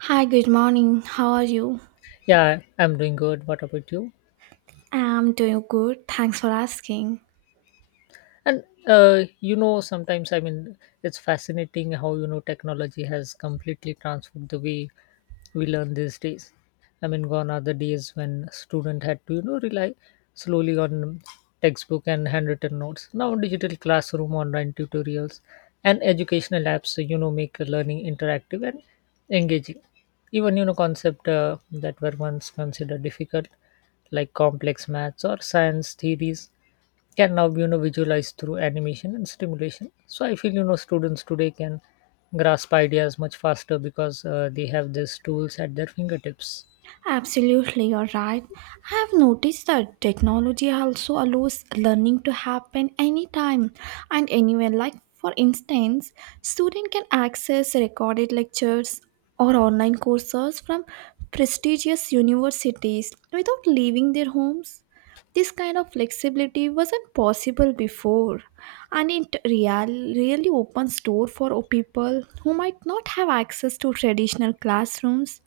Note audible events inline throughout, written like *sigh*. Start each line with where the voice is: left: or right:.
right: Hi, good morning. How are you?
left: Yeah, I'm doing good. What about you?
right: I'm doing good. Thanks for asking.
left: And you know sometimes I mean It's fascinating how technology has completely transformed the way we learn these days. Gone are the days when student had to rely slowly on textbook and handwritten notes. Now digital classroom, online tutorials, and educational apps make learning interactive and engaging. Even concept that were once considered difficult, like complex maths or science theories, can now be visualized through animation and stimulation. So I feel students today can grasp ideas much faster because they have these tools at their fingertips.
right: Absolutely, you're right. I have noticed that technology also allows learning to happen anytime and anywhere. Like, for instance, student can access recorded lectures or online courses from prestigious universities without leaving their homes. This kind of flexibility wasn't possible before, and it really opens door for people who might not have access to traditional classrooms,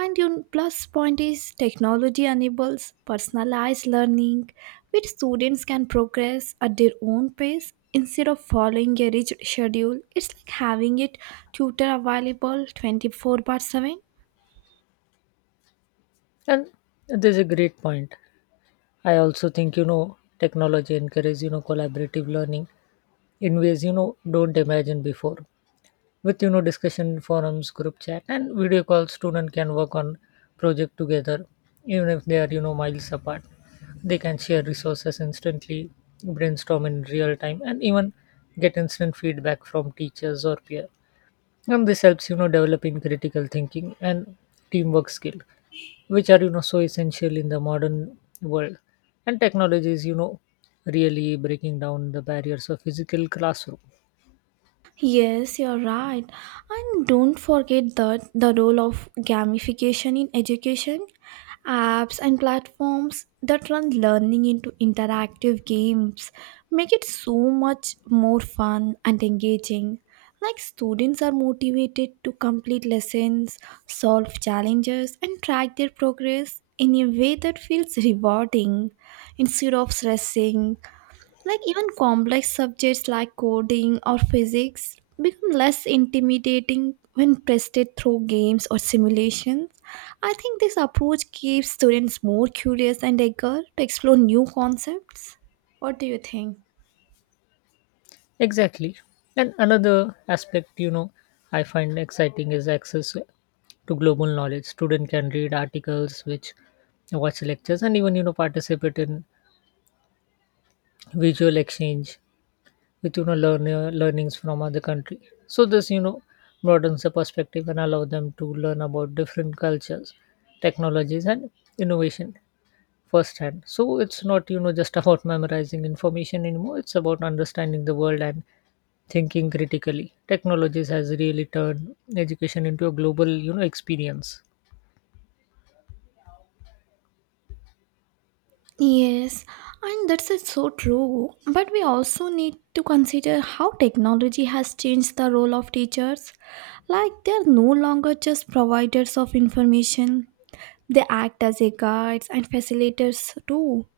right: and your plus point is technology enables personalized learning, which students can progress at their own pace instead of following a rigid schedule. It's like having a tutor available 24 by 7.
left: And there's a great point. I also think technology encourages collaborative learning in ways don't imagine before. With discussion forums, group chat, and video calls, student can work on project together even if they are miles apart. They can share resources instantly, brainstorm in real time, and even get instant feedback from teachers or peer. And this helps developing critical thinking and teamwork skill, which are so essential in the modern world. And technology is really breaking down the barriers of physical classroom.
right: Yes, you're right. And don't forget that the role of gamification in education, apps and platforms that turn learning into interactive games make it so much more fun and engaging. Like students are motivated to complete lessons, solve challenges and track their progress in a way that feels rewarding instead of stressing, like even complex subjects like coding or physics become less intimidating when tested through games or simulations. I think this approach keeps students more curious and eager to explore new concepts. What do you think?
left: Exactly. And another aspect, I find exciting is access to global knowledge. Student can read articles, which watch lectures, and even participate in visual exchange with learnings from other country. So this broadens the perspective and allow them to learn about different cultures, technologies, and innovation firsthand. So it's not just about memorizing information anymore. It's about understanding the world and thinking critically. Technologies has really turned education into a global, experience.
right: Yes, and that's it so true. But we also need to consider how technology has changed the role of teachers. Like, they're no longer just providers of information. They act as a guides and facilitators too.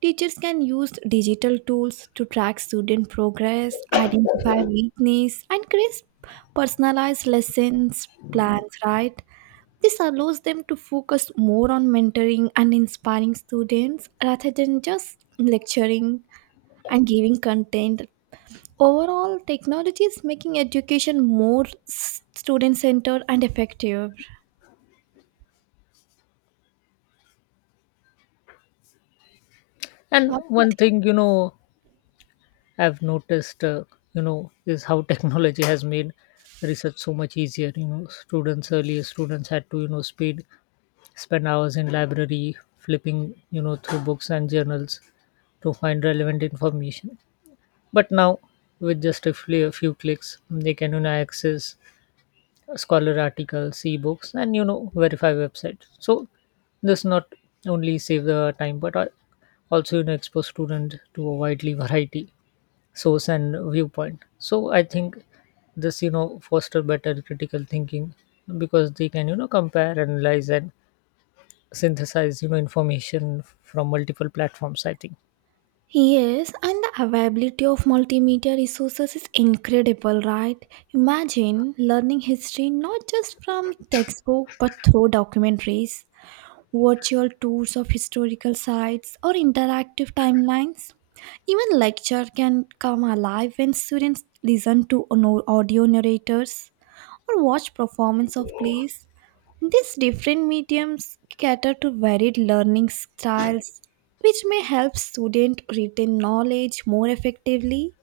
right: Teachers can use digital tools to track student progress, identify weakness, and create personalized lessons plans, right? This allows them to focus more on mentoring and inspiring students rather than just lecturing and giving content. Overall, technology is making education more student centered and effective.
left: And
right: What?
left: one thing, I've noticed is how *laughs* technology has made research so much easier. You know, students earlier students had to, you know, speed spend hours in library flipping, through books and journals to find relevant information. But now, with just a few clicks, they can access scholar articles, ebooks, and verify website. So this not only save the time but also expose student to a widely variety source and viewpoint. So I think this foster better critical thinking because they can compare, analyze, and synthesize information from multiple platforms, I think.
right: Yes, and the availability of multimedia resources is incredible, right? Imagine learning history not just from textbook but through documentaries, virtual tours of historical sites, or interactive timelines. Even lecture can come alive when students listen to audio narrators or watch performance of plays. These different mediums cater to varied learning styles, which may help students retain knowledge more effectively.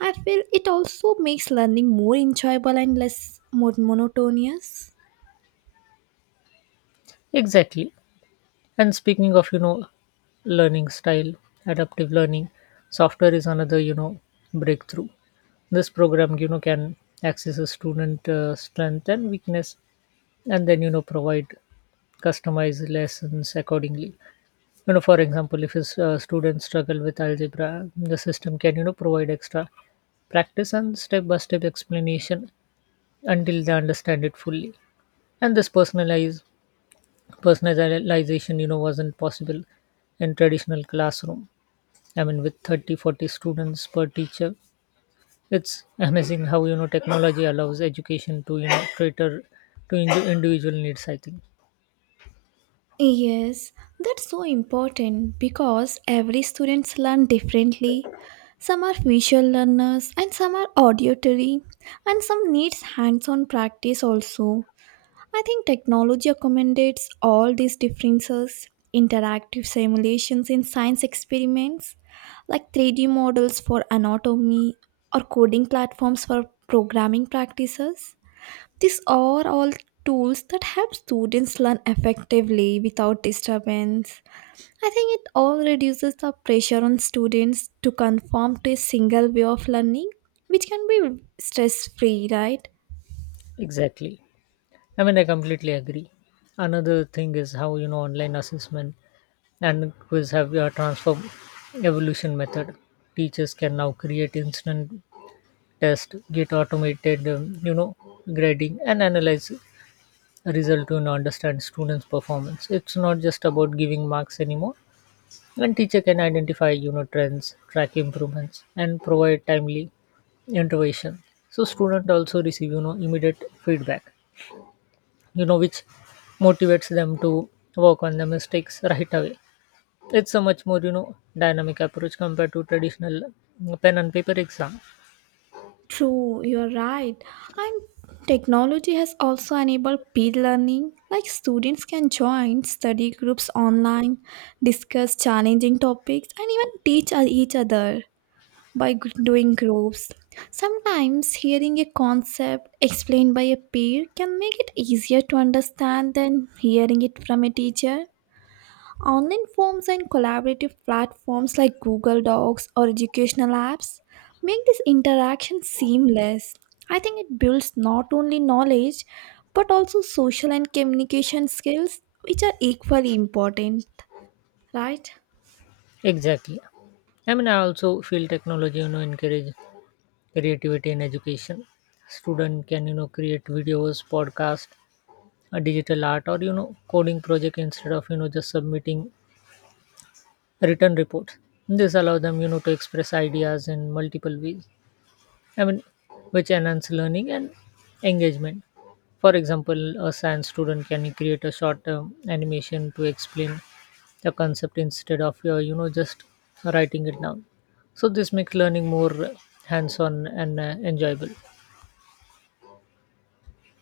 right: I feel it also makes learning more enjoyable and less monotonous.
left: Exactly. And speaking of learning style, adaptive learning software is another breakthrough. This program can access a student strength and weakness, and then provide customized lessons accordingly. For example, if a student struggle with algebra, the system can provide extra practice and step by step explanation until they understand it fully. And this personalized personalization wasn't possible in traditional classroom, I mean with 30 40 students per teacher. It's amazing how technology allows education to cater to individual needs, I think.
right: Yes, that's so important because every students learn differently. Some are visual learners and some are auditory and some needs hands-on practice also. I think technology accommodates all these differences. Interactive simulations in science experiments, like 3D models for anatomy or coding platforms for programming practices. These are all tools that help students learn effectively without disturbance. I think it all reduces the pressure on students to conform to a single way of learning, which can be stress free, right?
left: Exactly. I mean, I completely agree. Another thing is how online assessment and quiz have transformed evolution method. Teachers can now create instant test, get automated grading, and analyze result to understand students' performance. It's not just about giving marks anymore. And teacher can identify trends, track improvements, and provide timely intervention. So student also receive immediate feedback, which motivates them to work on the mistakes right away. It's a much more dynamic approach compared to traditional pen and paper exam.
right: True, you're right. And technology has also enabled peer learning, like students can join study groups online, discuss challenging topics, and even teach each other by doing groups. Sometimes hearing a concept explained by a peer can make it easier to understand than hearing it from a teacher. Online forms and collaborative platforms like Google Docs or educational apps make this interaction seamless. I think it builds not only knowledge but also social and communication skills, which are equally important, right?
left: Exactly. I also feel technology encourage creativity in education. Student can create videos, podcast, a digital art, or coding project instead of just submitting written reports. This allows them to express ideas in multiple ways, I mean, which enhance learning and engagement. For example, a science student can create a short animation to explain the concept instead of just writing it down. So this makes learning more hands on and enjoyable.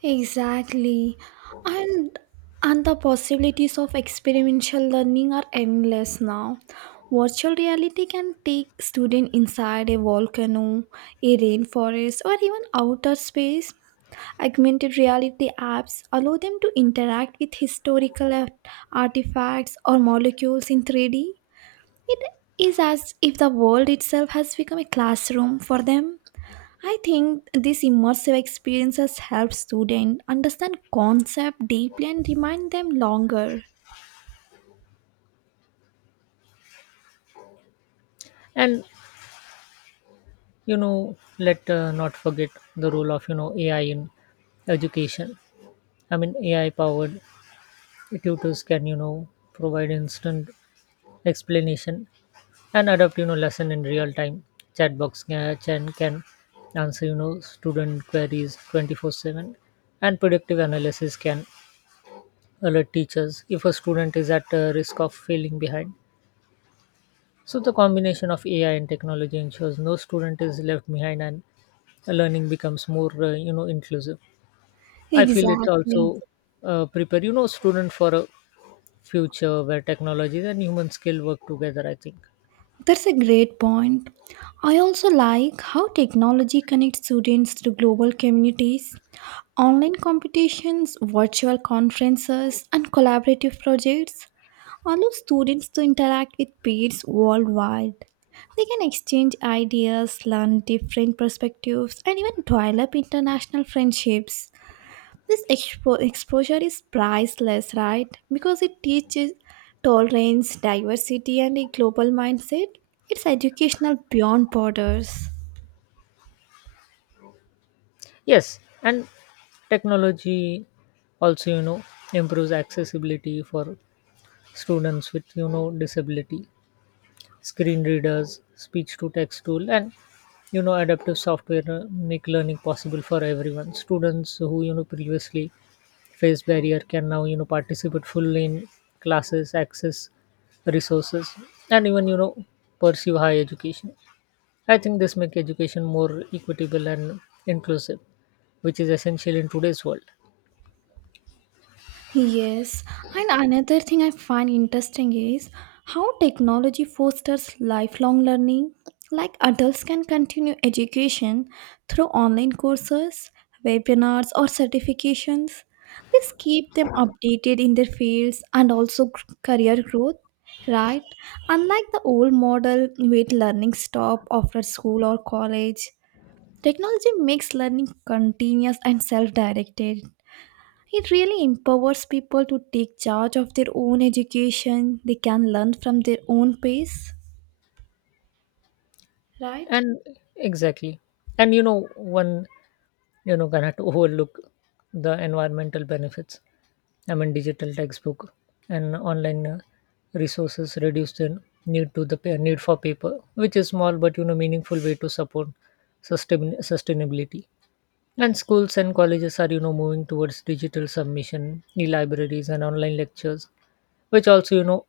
right: Exactly. And and the possibilities of experiential learning are endless now. Virtual reality can take student inside a volcano, a rainforest, or even outer space. Augmented reality apps allow them to interact with historical artifacts or molecules in 3D. It is as if the world itself has become a classroom for them. I think these immersive experiences help students understand concepts deeply and remind them longer.
left: And you know let not forget the role of AI in education. I mean, AI powered tutors can, provide instant explanation and adapt, lesson in real time. Chatbox can answer, student queries 24/7. And predictive analysis can alert teachers if a student is at risk of falling behind. So the combination of AI and technology ensures no student is left behind and learning becomes more, inclusive. I feel it
right: Exactly.
left: also prepare, student for a future where technologies and human skill work together, I think.
right: That's a great point. I also like how technology connects students to global communities. Online competitions, virtual conferences, and collaborative projects allow students to interact with peers worldwide. They can exchange ideas, learn different perspectives, and even develop international friendships. This exposure is priceless, right? Because it teaches tolerance, diversity, and a global mindset. It's educational beyond borders.
left: Yes, and technology also improves accessibility for students with disability. Screen readers, speech to text tool, and adaptive software make learning possible for everyone. Students who previously faced barrier can now participate fully in classes, access resources, and even pursue higher education. I think this makes education more equitable and inclusive, which is essential in today's world.
right: Yes, and another thing I find interesting is how technology fosters lifelong learning. Like adults can continue education through online courses, webinars, or certifications. This keep them updated in their fields and also career growth, right? Unlike the old model where learning stop after school or college, technology makes learning continuous and self-directed. It really empowers people to take charge of their own education. They can learn from their own pace, right?
left: And exactly. And one cannot *laughs* overlook the environmental benefits. I mean, digital textbook and online resources reduce the need to the pa- need for paper, which is small but meaningful way to support sustainability. And schools and colleges are moving towards digital submission, e-libraries, and online lectures, which also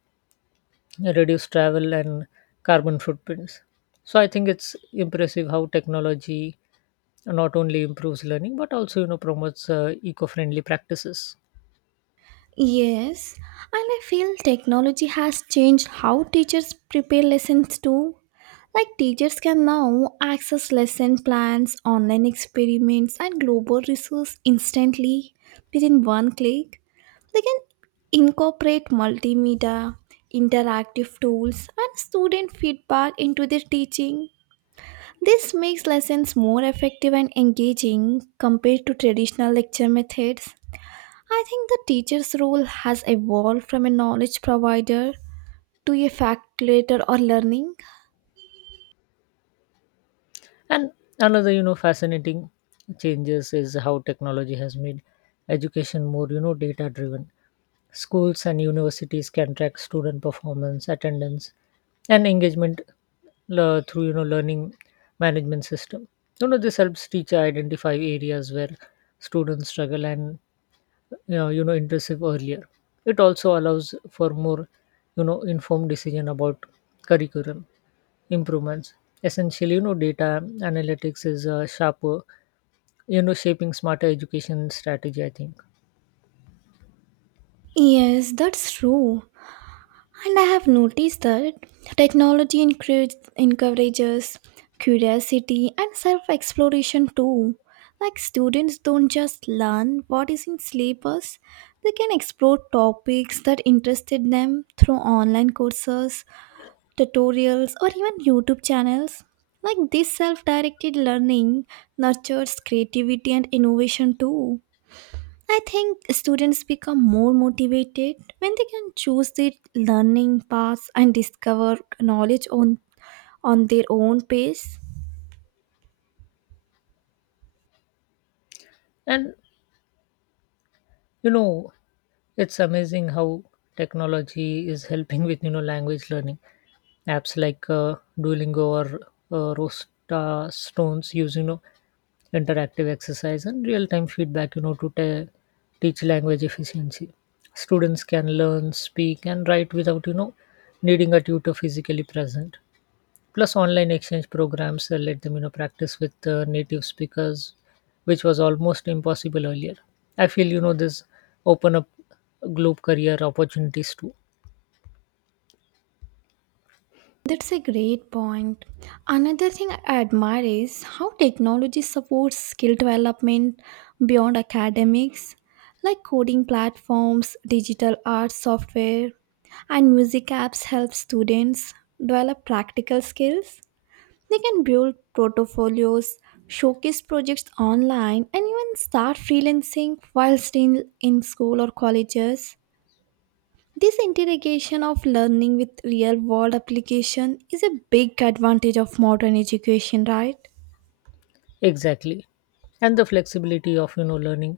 left: reduce travel and carbon footprints. So I think it's impressive how technology not only improves learning but also promotes eco-friendly practices.
right: Yes, and I feel technology has changed how teachers prepare lessons too. Like teachers can now access lesson plans, online experiments, and global resources instantly within one click. They can incorporate multimedia, interactive tools, and student feedback into their teaching. This makes lessons more effective and engaging compared to traditional lecture methods. I think the teacher's role has evolved from a knowledge provider to a facilitator or learning.
left: And another fascinating changes is how technology has made education more data driven. Schools and universities can track student performance, attendance, and engagement through learning management system. This helps teacher identify areas where students struggle and yeah, intrusive earlier. It also allows for more informed decision about curriculum improvements. Essentially, data analytics is sharper, shaping smarter education strategy, I think.
right: Yes, that's true. And I have noticed that technology encourages curiosity and self exploration too. Like students don't just learn what is in syllabus, they can explore topics that interested them through online courses, tutorials, or even YouTube channels. Like this self directed learning nurtures creativity and innovation too. I think students become more motivated when they can choose their learning paths and discover knowledge on, their own pace.
left: And you know it's amazing how technology is helping with language learning apps like Duolingo or rosta stones. Use interactive exercise and real-time feedback teach language efficiency. Students can learn, speak, and write without needing a tutor physically present. Plus, online exchange programs let them practice with native speakers, which was almost impossible earlier. I feel this open up globe career opportunities too.
right: That's a great point. Another thing I admire is how technology supports skill development beyond academics, like coding platforms, digital art software, and music apps help students develop practical skills. They can build portfolios, showcase projects online, and even start freelancing while still in school or colleges. This integration of learning with real world application is a big advantage of modern education, right?
left: Exactly, and the flexibility of learning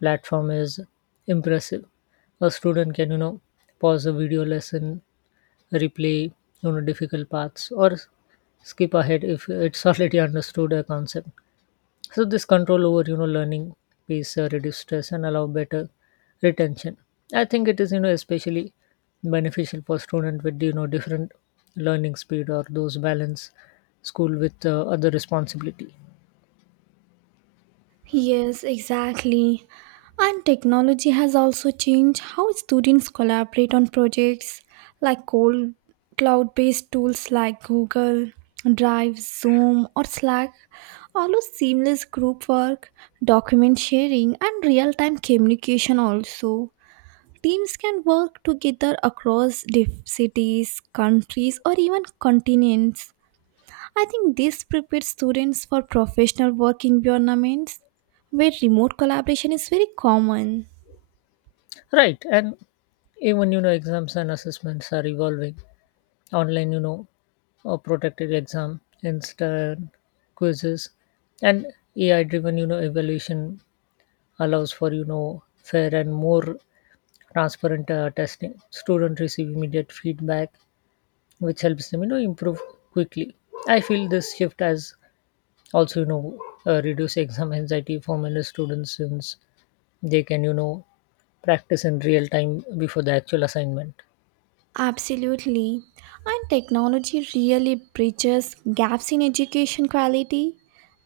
left: platform is impressive. A student can pause a video lesson, replay difficult parts, or skip ahead if it's *laughs* already understood a concept. So this control over learning pace reduce stress and allow better retention. I think it is especially beneficial for student with different learning speed or those balance school with other responsibility.
right: Yes, exactly. And technology has also changed how students collaborate on projects, like cold cloud based tools like Google Drive, Zoom, or Slack allow seamless group work, document sharing, and real time communication also. Teams can work together across cities, countries, or even continents. I think this prepares students for professional work environments where remote collaboration is very common.
left: Right, and even exams and assessments are evolving. Online protected exam, instant quizzes, and AI driven evaluation allows for fair and more transparent testing. Students receive immediate feedback, which helps them improve quickly. I feel this shift has also reduce exam anxiety for many students, since they can practice in real time before the actual assignment.
right: Absolutely. And technology really bridges gaps in education quality.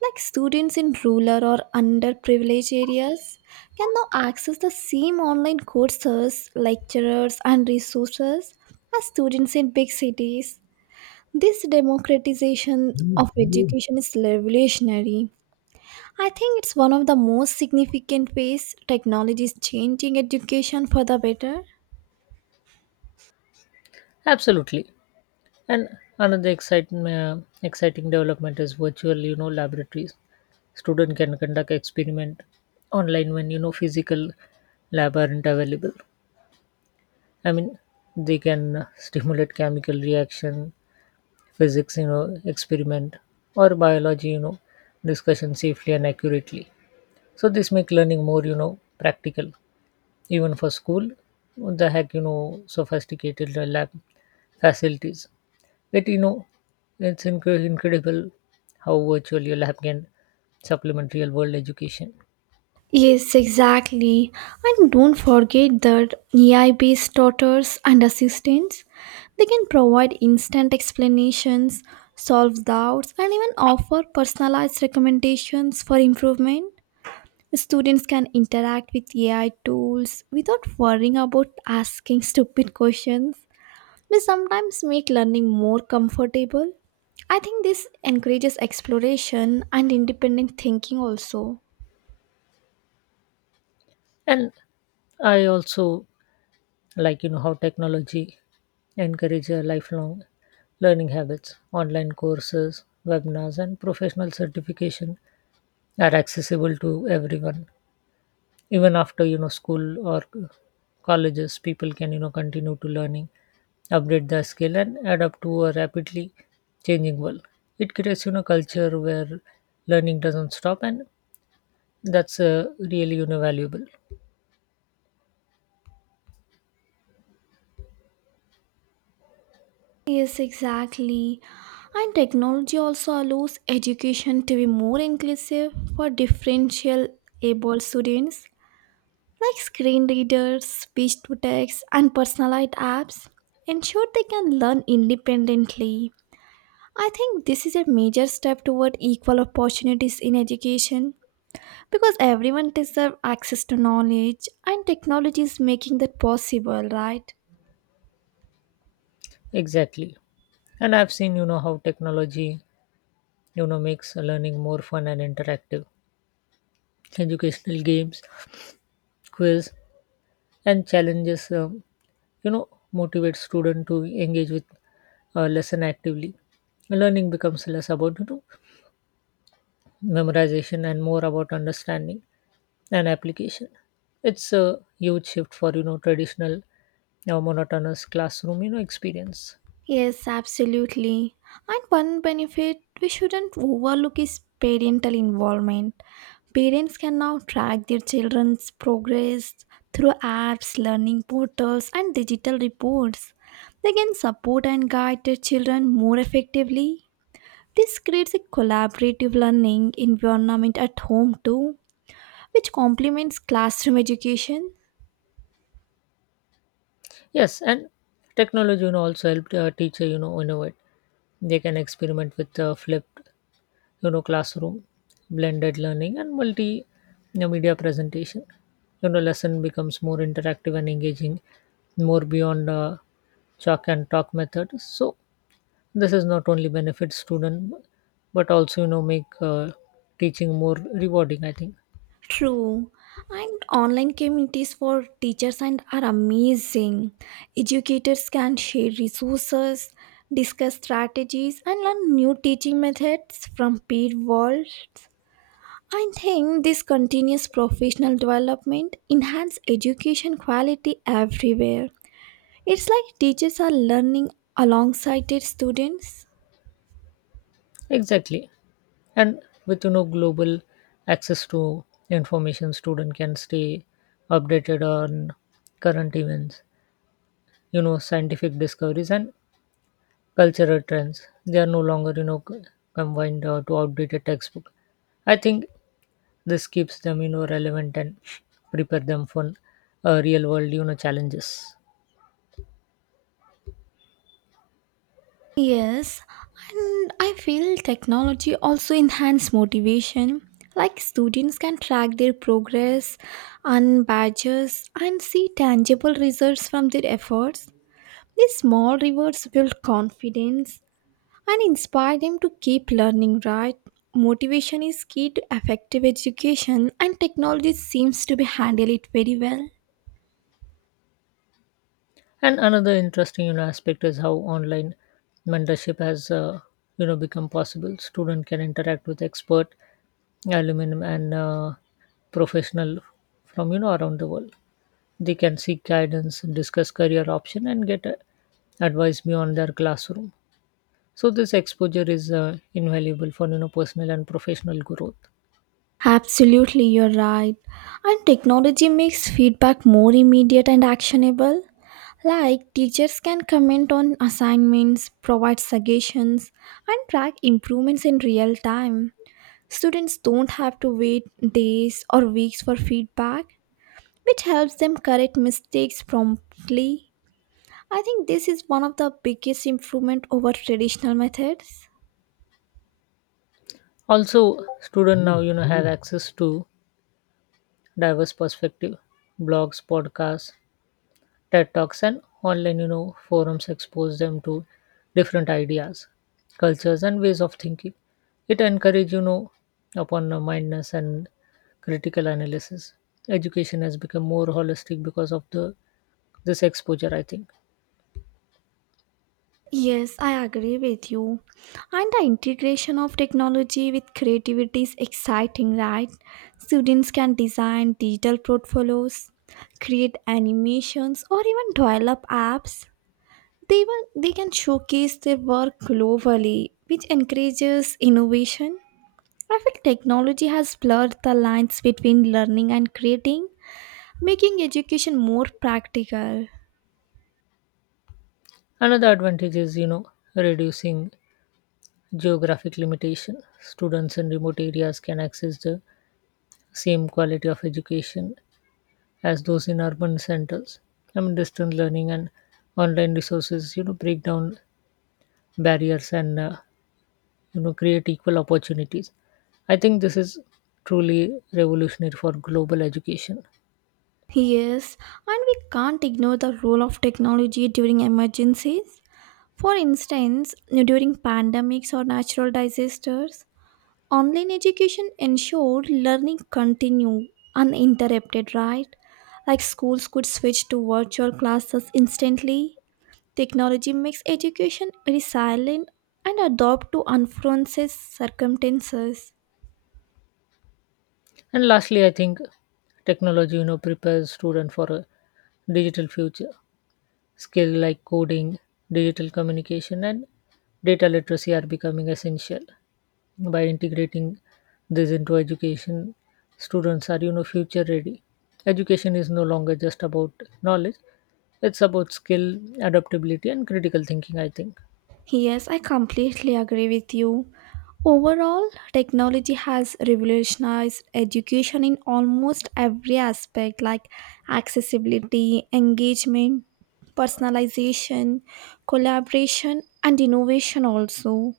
right: Like students in rural or underprivileged areas can now access the same online courses, lecturers, and resources as students in big cities. This democratization of education is revolutionary. I think it's one of the most significant ways technology is changing education for the better.
left: Absolutely. And another exciting development is virtual laboratories. Student can conduct experiment online when physical lab aren't available. I mean, they can stimulate chemical reaction, physics, experiment, or biology, discussion safely and accurately. So this make learning more, practical, even for school. What the heck, sophisticated lab facilities. It, you know, it's incredible how virtual your lab can supplement real world education.
right: Yes, exactly. And don't forget that AI-based tutors and assistants, they can provide instant explanations, solve doubts, and even offer personalized recommendations for improvement. Students can interact with AI tools without worrying about asking stupid questions, which sometimes make learning more comfortable. I think this encourages exploration and independent thinking also.
left: And I also like how technology encourage lifelong learning habits. Online courses, webinars, and professional certification are accessible to everyone. Even after school or colleges, people can continue to learning, update their skill, and adapt to a rapidly changing world. It creates culture where learning doesn't stop, and that's really valuable.
right: Yes, exactly. And technology also allows education to be more inclusive for differential able students, like screen readers, speech to text, and personalized apps, ensure they can learn independently. I think this is a major step toward equal opportunities in education because everyone deserves access to knowledge, and technology is making that possible, right?
left: Exactly. And I've seen how technology makes learning more fun and interactive. Educational games, quiz, and challenges you know motivate students to engage with lesson actively. Learning becomes less about memorization and more about understanding and application. It's a huge shift for traditional monotonous classroom experience.
right: Yes, absolutely. And one benefit we shouldn't overlook is parental involvement. Parents can now track their children's progress through apps, learning portals, and digital reports. They can support and guide their children more effectively. This creates a collaborative learning environment at home too, which complements classroom education.
left: Yes, and technology also helped teacher innovate. They can experiment with flipped classroom, blended learning, and multimedia presentation. Lesson becomes more interactive and engaging, more beyond chalk and talk method. So this is not only benefit student but also make teaching more rewarding, I think.
right: True. And online communities for teachers and are amazing. Educators can share resources, discuss strategies, and learn new teaching methods from peer worlds. I think this continuous professional development enhance education quality everywhere. It's like teachers are learning alongside their students.
left: Exactly. And with global access to information, student can stay updated on current events, scientific discoveries, and cultural trends. They are no longer, confined to outdated textbook. I think this keeps them, relevant and prepare them for real world, challenges.
right: Yes, and I feel technology also enhance motivation. Like students can track their progress, earn badges, and see tangible results from their efforts. These small rewards build confidence and inspire them to keep learning. Right, motivation is key to effective education, and technology seems to be handle it very well.
left: And another interesting, aspect is how online mentorship has, become possible. Student can interact with expert aluminum and professional from around the world. They can seek guidance, discuss career option, and get advice beyond their classroom. So this exposure is invaluable for personal and professional growth.
right: Absolutely, you're right. And technology makes feedback more immediate and actionable. Like, teachers can comment on assignments, provide suggestions, and track improvements in real time. Students don't have to wait days or weeks for feedback, which helps them correct mistakes promptly. I think this is one of the biggest improvement over traditional methods.
left: Also, student now have access to diverse perspective. Blogs, podcasts, TED talks, and online forums expose them to different ideas, cultures, and ways of thinking. It encourages upon the mindness and critical analysis. Education has become more holistic because of the this exposure, I think.
right: Yes, I agree with you. And the integration of technology with creativity is exciting, right? Students can design digital portfolios, create animations, or even develop apps. They even they can showcase their work globally, which encourages innovation. I feel technology has blurred the lines between learning and creating, making education more practical.
left: Another advantage is reducing geographic limitation. Students in remote areas can access the same quality of education as those in urban centers. I mean, distance learning and online resources, break down barriers and, create equal opportunities. I think this is truly revolutionary for global education.
right: Yes, and we can't ignore the role of technology during emergencies. For instance, during pandemics or natural disasters, online education ensured learning continued uninterrupted, right? Like schools could switch to virtual classes instantly. Technology makes education resilient and adapt to unforeseen circumstances.
left: And lastly, I think technology, prepares students for a digital future. Skill like coding, digital communication, and data literacy are becoming essential. By integrating this into education, students are future ready. Education is no longer just about knowledge; it's about skill, adaptability, and critical thinking, I think.
right: Yes, I completely agree with you. Overall, technology has revolutionized education in almost every aspect like accessibility, engagement, personalization, collaboration, and innovation also.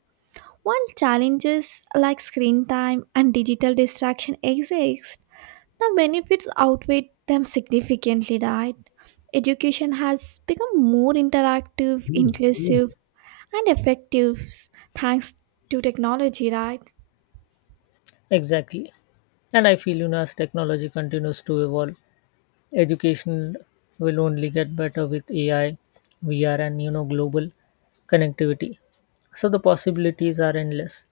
right: While challenges like screen time and digital distraction exist, the benefits outweigh them significantly, right? Education has become more interactive, inclusive, and effective thanks to technology, right?
left: Exactly. And I feel, as technology continues to evolve, education will only get better with AI, VR, and, global connectivity. So the possibilities are endless.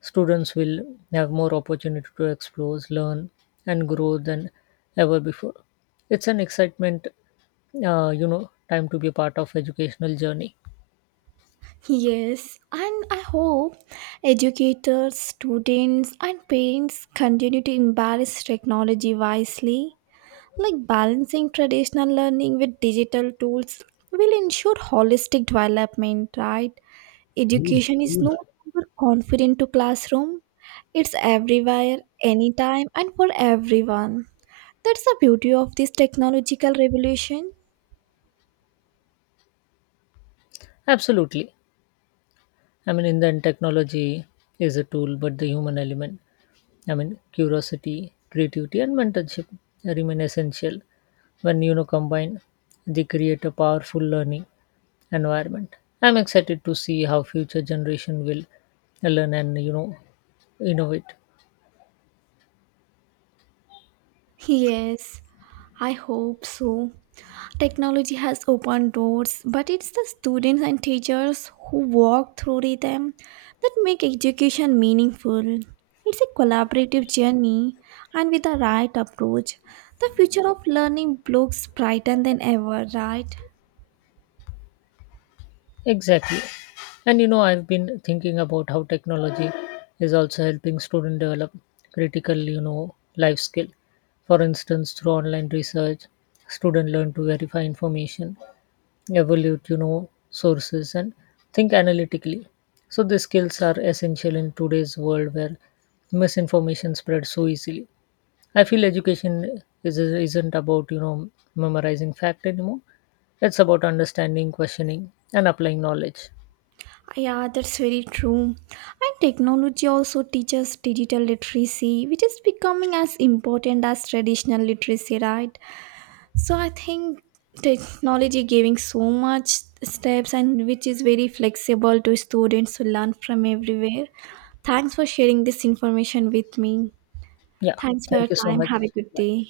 left: Students will have more opportunity to explore, learn, and grow than ever before. It's an excitement, time to be a part of educational journey.
right: Yes, and I hope educators, students, and parents continue to embrace technology wisely. Like balancing traditional learning with digital tools will ensure holistic development, right? Education is no longer confined to classroom. It's everywhere, anytime, and for everyone. That's the beauty of this technological revolution.
left: Absolutely. I mean, in the end, technology is a tool, but the human element, I mean, curiosity, creativity, and mentorship remain essential. When combine, they create a powerful learning environment. I'm excited to see how future generation will learn and innovate.
right: Yes, I hope so. Technology has opened doors, but it's the students and teachers who walk through them that make education meaningful. It's a collaborative journey, and with the right approach, the future of learning looks brighter than ever, right?
left: Exactly, and I've been thinking about how technology is also helping students develop critical life skill. For instance, through online research, students learn to verify information, evaluate sources, and think analytically. So these skills are essential in today's world where misinformation spreads so easily. I feel education isn't about memorizing fact anymore. It's about understanding, questioning, and applying knowledge.
right: Yeah, that's very true. And technology also teaches digital literacy, which is becoming as important as traditional literacy, right? So I think technology giving so much steps and which is very flexible to students to learn from everywhere. Thanks for sharing this information with me.
left: Yeah,
right: Thanks for your
left: thank you so
right: time.
left: much.
right: Have a good day.